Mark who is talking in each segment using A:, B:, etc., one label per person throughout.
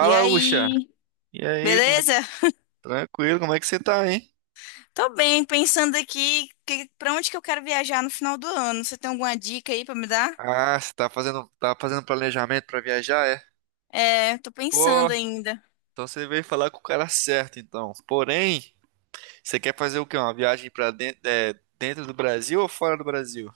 A: E
B: Ucha.
A: aí,
B: E aí, como é que...
A: beleza?
B: tranquilo, como é que você tá, hein?
A: Tô bem, pensando aqui pra onde que eu quero viajar no final do ano. Você tem alguma dica aí pra me dar?
B: Ah, você tá fazendo, planejamento pra viajar, é?
A: É, tô
B: Pô,
A: pensando ainda.
B: então você veio falar com o cara certo, então. Porém, você quer fazer o quê? Uma viagem pra dentro, é, dentro do Brasil ou fora do Brasil?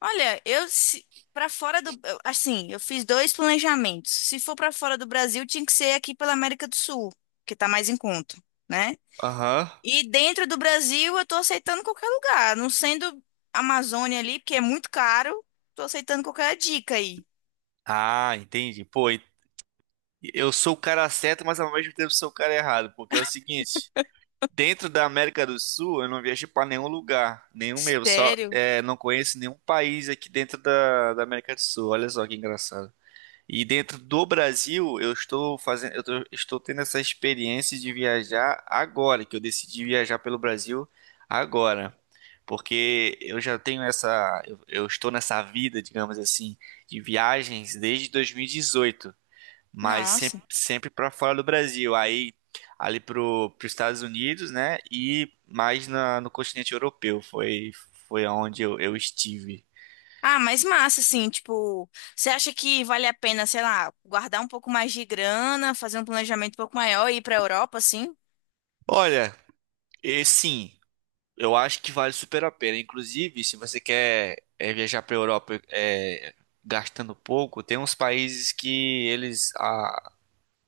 A: Olha, eu se, para fora do, eu- assim, eu fiz dois planejamentos. Se for pra fora do Brasil, tinha que ser aqui pela América do Sul, que tá mais em conta, né?
B: Aham.
A: E dentro do Brasil, eu tô aceitando qualquer lugar, não sendo Amazônia ali, porque é muito caro. Tô aceitando qualquer dica aí.
B: Ah, entendi. Eu sou o cara certo, mas ao mesmo tempo sou o cara errado, porque é o seguinte, dentro da América do Sul, eu não viajei pra nenhum lugar, nenhum mesmo, só
A: Sério?
B: é, não conheço nenhum país aqui dentro da América do Sul. Olha só que engraçado. E dentro do Brasil, eu estou fazendo, estou tendo essa experiência de viajar agora, que eu decidi viajar pelo Brasil agora. Porque eu já tenho essa, eu estou nessa vida, digamos assim, de viagens desde 2018, mas
A: Nossa.
B: sempre, sempre para fora do Brasil. Aí ali para os Estados Unidos, né? E mais no continente europeu. Foi, foi onde eu estive.
A: Ah, mas massa, assim, tipo, você acha que vale a pena, sei lá, guardar um pouco mais de grana, fazer um planejamento um pouco maior e ir pra Europa, assim?
B: Olha, e sim. Eu acho que vale super a pena. Inclusive, se você quer é, viajar para a Europa é, gastando pouco, tem uns países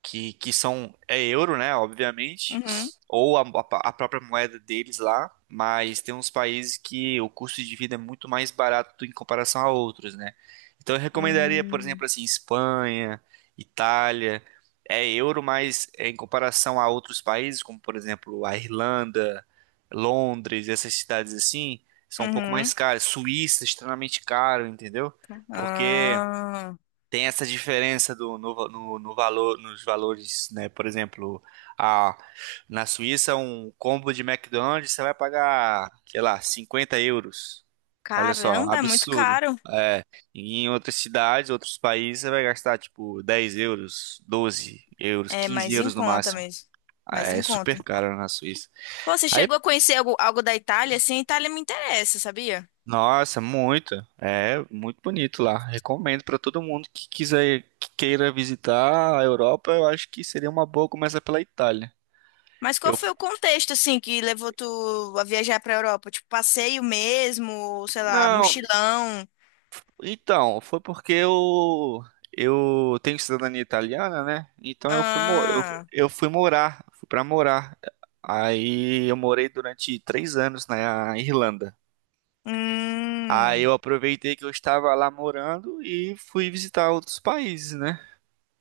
B: que, são é euro, né, obviamente,
A: Uhum.
B: ou a própria moeda deles lá, mas tem uns países que o custo de vida é muito mais barato em comparação a outros, né? Então eu recomendaria, por
A: Hum.
B: exemplo, assim, Espanha, Itália, é euro, mas é, em comparação a outros países, como por exemplo a Irlanda, Londres, essas cidades assim, são um pouco mais
A: Uhum.
B: caras. Suíça, extremamente caro, entendeu? Porque
A: Ah,
B: tem essa diferença do, no, va- no, no valor, nos valores, né? Por exemplo, a, na Suíça, um combo de McDonald's você vai pagar, sei lá, 50 euros. Olha só,
A: caramba, é muito
B: absurdo.
A: caro.
B: É, e em outras cidades, outros países, você vai gastar tipo 10 euros, 12 euros,
A: É
B: 15
A: mais em
B: euros no
A: conta
B: máximo.
A: mesmo.
B: Ah,
A: Mais
B: é
A: em conta.
B: super caro na Suíça.
A: Pô, você
B: Aí
A: chegou a conhecer algo da Itália? Assim, a Itália me interessa, sabia?
B: nossa, muito. É muito bonito lá. Recomendo para todo mundo que quiser, que queira visitar a Europa. Eu acho que seria uma boa começar pela Itália.
A: Mas qual
B: Eu
A: foi
B: f-
A: o contexto, assim, que levou tu a viajar pra Europa? Tipo, passeio mesmo, sei lá,
B: não,
A: mochilão?
B: então foi porque eu tenho cidadania italiana, né? Então
A: Ah.
B: eu fui morar, fui para morar. Aí eu morei durante três anos na Irlanda. Aí
A: Hum,
B: eu aproveitei que eu estava lá morando e fui visitar outros países, né?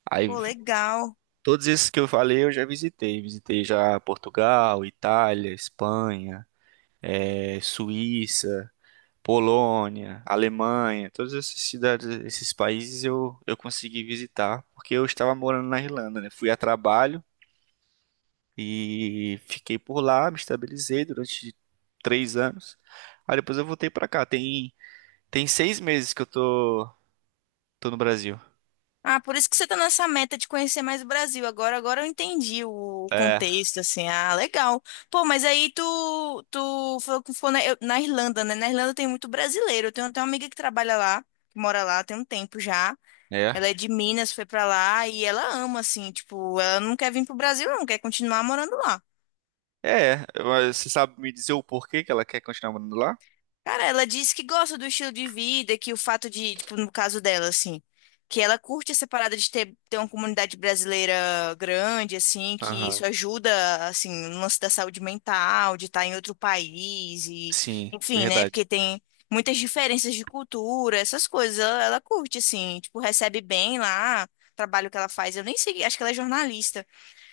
B: Aí
A: pô, legal.
B: todos esses que eu falei eu já visitei. Visitei já Portugal, Itália, Espanha, Suíça, Polônia, Alemanha. Todas essas cidades, esses países eu consegui visitar porque eu estava morando na Irlanda, né? Fui a trabalho e fiquei por lá, me estabilizei durante três anos. Aí depois eu voltei pra cá. Tem seis meses que tô no Brasil.
A: Ah, por isso que você tá nessa meta de conhecer mais o Brasil. Agora eu entendi o
B: É,
A: contexto, assim. Ah, legal. Pô, mas aí tu falou que foi na Irlanda, né? Na Irlanda tem muito brasileiro. Eu tenho até uma amiga que trabalha lá, que mora lá, tem um tempo já.
B: é.
A: Ela é de Minas, foi pra lá e ela ama, assim, tipo, ela não quer vir pro Brasil, não, quer continuar morando lá.
B: É, mas você sabe me dizer o porquê que ela quer continuar morando lá?
A: Cara, ela diz que gosta do estilo de vida, que o fato de, tipo, no caso dela, assim, que ela curte essa parada de ter uma comunidade brasileira grande, assim, que isso
B: Aham.
A: ajuda, assim, no lance da saúde mental, de estar em outro país e,
B: Sim,
A: enfim, né?
B: verdade.
A: Porque tem muitas diferenças de cultura, essas coisas. Ela curte, assim, tipo, recebe bem lá, o trabalho que ela faz. Eu nem sei, acho que ela é jornalista.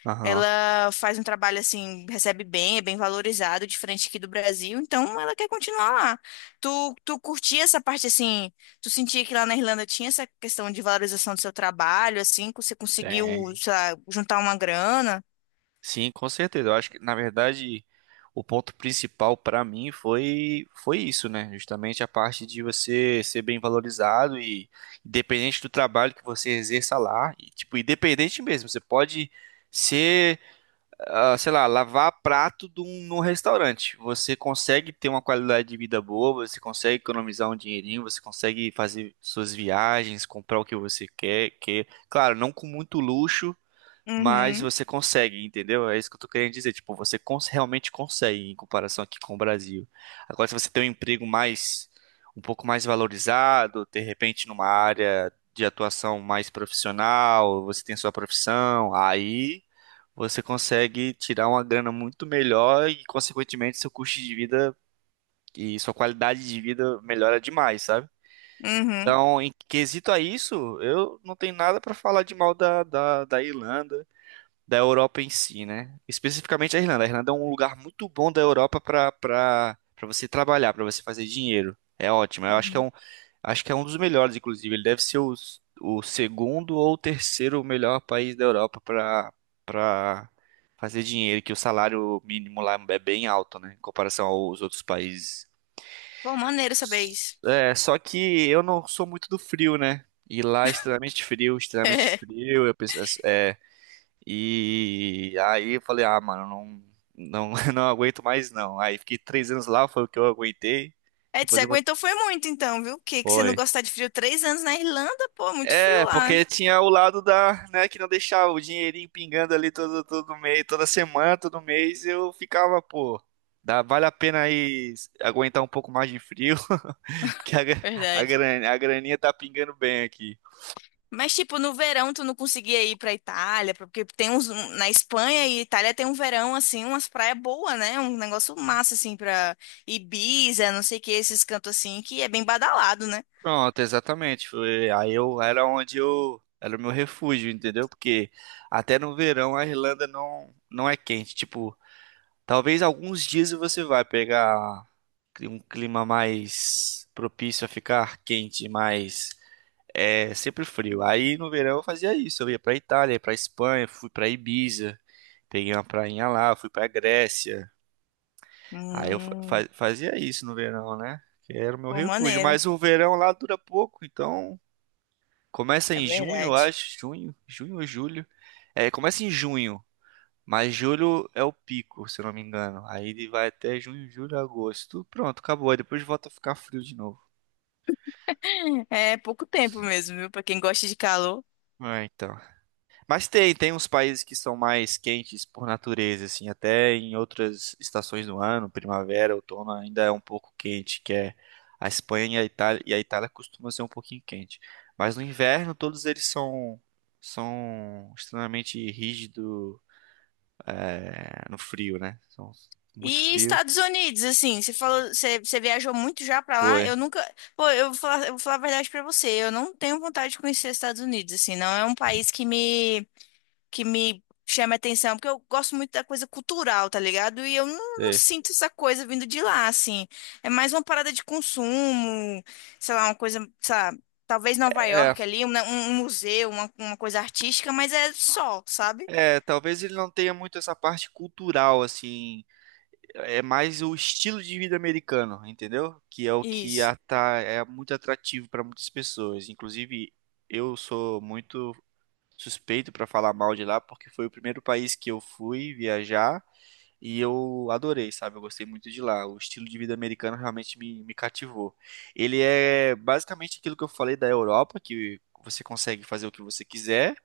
B: Aham.
A: Ela faz um trabalho assim, recebe bem, é bem valorizado, diferente aqui do Brasil, então ela quer continuar lá. Tu curtia essa parte assim, tu sentia que lá na Irlanda tinha essa questão de valorização do seu trabalho, assim, que você conseguiu,
B: Tem.
A: sei lá, juntar uma grana?
B: Sim, com certeza. Eu acho que, na verdade, o ponto principal pra mim foi isso, né? Justamente a parte de você ser bem valorizado e independente do trabalho que você exerça lá, e, tipo, independente mesmo, você pode ser ah, sei lá, lavar prato de num restaurante. Você consegue ter uma qualidade de vida boa, você consegue economizar um dinheirinho, você consegue fazer suas viagens, comprar o que você quer, que, claro, não com muito luxo, mas
A: Uhum,
B: você consegue, entendeu? É isso que eu tô querendo dizer. Tipo, realmente consegue em comparação aqui com o Brasil. Agora, se você tem um emprego mais, um pouco mais valorizado, de repente numa área de atuação mais profissional, você tem sua profissão, aí você consegue tirar uma grana muito melhor e, consequentemente, seu custo de vida e sua qualidade de vida melhora demais, sabe?
A: uhum.
B: Então, em quesito a isso, eu não tenho nada pra falar de mal da Irlanda da Europa em si, né? Especificamente a Irlanda. A Irlanda é um lugar muito bom da Europa para você trabalhar, para você fazer dinheiro. É ótimo. Eu acho que acho que é um dos melhores, inclusive. Ele deve ser o segundo ou terceiro melhor país da Europa para fazer dinheiro, que o salário mínimo lá é bem alto, né, em comparação aos outros países.
A: Pô, maneiro saber isso.
B: É, só que eu não sou muito do frio, né? E lá é extremamente frio, extremamente frio. Eu penso, é, e aí eu falei, ah, mano, não, não, não aguento mais não. Aí fiquei três anos lá, foi o que eu aguentei.
A: É, você
B: Depois eu botei.
A: aguentou foi muito então, viu? O que que você não
B: Foi.
A: gostar de frio? 3 anos na Irlanda, pô, muito frio
B: É,
A: lá.
B: porque tinha o lado da, né, que não deixava o dinheirinho pingando ali todo, todo mês, toda semana, todo mês, eu ficava, pô, dá, vale a pena aí aguentar um pouco mais de frio, porque a, gra- a,
A: Verdade.
B: gran- a graninha tá pingando bem aqui.
A: Mas, tipo, no verão tu não conseguia ir pra Itália, porque na Espanha e Itália tem um verão, assim, umas praias boas, né? Um negócio massa, assim, pra Ibiza, não sei o que, esses cantos assim, que é bem badalado, né?
B: Pronto, exatamente. Foi, aí eu era onde eu era o meu refúgio, entendeu? Porque até no verão a Irlanda não é quente. Tipo, talvez alguns dias você vai pegar um clima mais propício a ficar quente, mas é sempre frio. Aí no verão eu fazia isso. Eu ia pra Itália, ia pra Espanha, fui pra Ibiza, peguei uma prainha lá, fui pra Grécia. Aí
A: Hum,
B: fazia isso no verão, né? Que era o meu
A: pô,
B: refúgio.
A: maneiro.
B: Mas o verão lá dura pouco, então começa
A: É
B: em junho, eu
A: verdade.
B: acho. Junho, junho ou julho? É, começa em junho, mas julho é o pico, se eu não me engano. Aí ele vai até junho, julho, agosto. Pronto, acabou. Aí depois volta a ficar frio de novo.
A: É pouco tempo mesmo, viu? Pra quem gosta de calor.
B: É, então. Tem uns países que são mais quentes por natureza, assim, até em outras estações do ano, primavera, outono, ainda é um pouco quente, que é a Espanha e a Itália costuma ser um pouquinho quente. Mas no inverno todos eles são extremamente rígidos, é, no frio, né? São muito
A: E
B: frio.
A: Estados Unidos, assim, você falou, você viajou muito já pra lá?
B: Foi.
A: Eu nunca, pô, eu vou falar a verdade pra você, eu não tenho vontade de conhecer os Estados Unidos, assim, não é um país que me chama a atenção, porque eu gosto muito da coisa cultural, tá ligado? E eu não
B: Sei.
A: sinto essa coisa vindo de lá, assim. É mais uma parada de consumo, sei lá, uma coisa, sei lá, talvez Nova
B: É,
A: York ali, um museu, uma coisa artística, mas é só, sabe?
B: é, talvez ele não tenha muito essa parte cultural, assim. É mais o estilo de vida americano, entendeu? Que é o
A: Isso.
B: é muito atrativo para muitas pessoas. Inclusive, eu sou muito suspeito para falar mal de lá, porque foi o primeiro país que eu fui viajar. E eu adorei, sabe? Eu gostei muito de lá. O estilo de vida americano realmente me cativou. Ele é basicamente aquilo que eu falei da Europa, que você consegue fazer o que você quiser,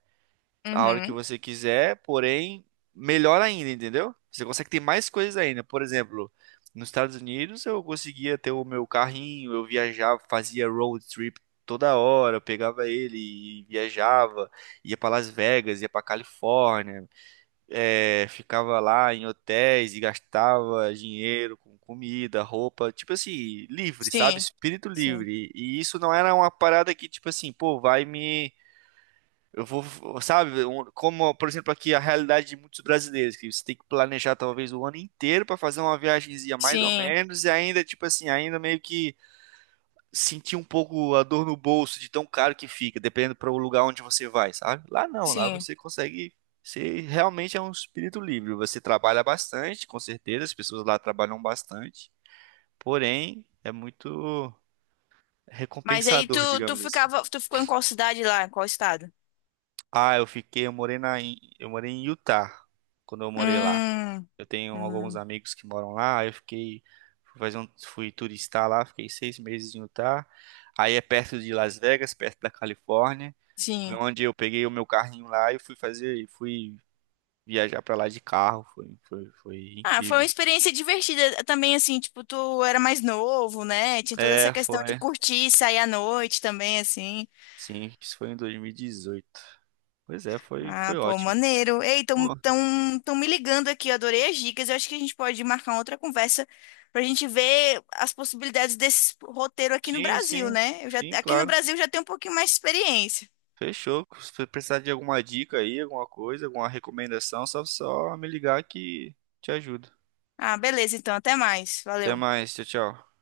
B: a hora que
A: Uhum.
B: você quiser, porém, melhor ainda, entendeu? Você consegue ter mais coisas ainda. Por exemplo, nos Estados Unidos eu conseguia ter o meu carrinho, eu viajava, fazia road trip toda hora, eu pegava ele e viajava, ia para Las Vegas, ia para Califórnia é, ficava lá em hotéis e gastava dinheiro com comida, roupa, tipo assim, livre, sabe?
A: Sim,
B: Espírito
A: sim,
B: livre. E isso não era uma parada que, tipo assim, pô, vai me. Eu vou, sabe? Como, por exemplo, aqui a realidade de muitos brasileiros, que você tem que planejar talvez o ano inteiro para fazer uma viagemzinha mais ou
A: sim,
B: menos, e ainda, tipo assim, ainda meio que sentir um pouco a dor no bolso de tão caro que fica, dependendo para o lugar onde você vai, sabe? Lá não, lá
A: sim.
B: você consegue. Você realmente é um espírito livre. Você trabalha bastante, com certeza, as pessoas lá trabalham bastante. Porém, é muito
A: Mas aí tu,
B: recompensador,
A: tu
B: digamos assim.
A: ficava, tu ficou em qual cidade lá, em qual estado?
B: Ah, eu fiquei, eu morei em Utah, quando eu morei lá.
A: Hum,
B: Eu tenho alguns
A: hum,
B: amigos que moram lá, aí eu fiquei, fui turistar lá, fiquei seis meses em Utah. Aí é perto de Las Vegas, perto da Califórnia. Foi
A: sim.
B: onde eu peguei o meu carrinho lá e fui viajar pra lá de carro. Foi
A: Ah, foi uma
B: incrível.
A: experiência divertida também, assim, tipo, tu era mais novo, né? Tinha toda essa
B: É,
A: questão de
B: foi.
A: curtir, sair à noite também, assim.
B: Sim, isso foi em 2018. Pois é, foi,
A: Ah,
B: foi
A: pô,
B: ótimo.
A: maneiro. Ei, tão,
B: Pô,
A: tão, tão me ligando aqui, eu adorei as dicas. Eu acho que a gente pode marcar uma outra conversa pra gente ver as possibilidades desse roteiro aqui no
B: sim,
A: Brasil,
B: sim,
A: né?
B: sim,
A: Aqui no
B: claro.
A: Brasil eu já tenho um pouquinho mais de experiência.
B: Fechou. Se você precisar de alguma dica aí, alguma coisa, alguma recomendação, só me ligar que te ajudo.
A: Ah, beleza, então, até mais.
B: Até
A: Valeu.
B: mais, tchau, tchau.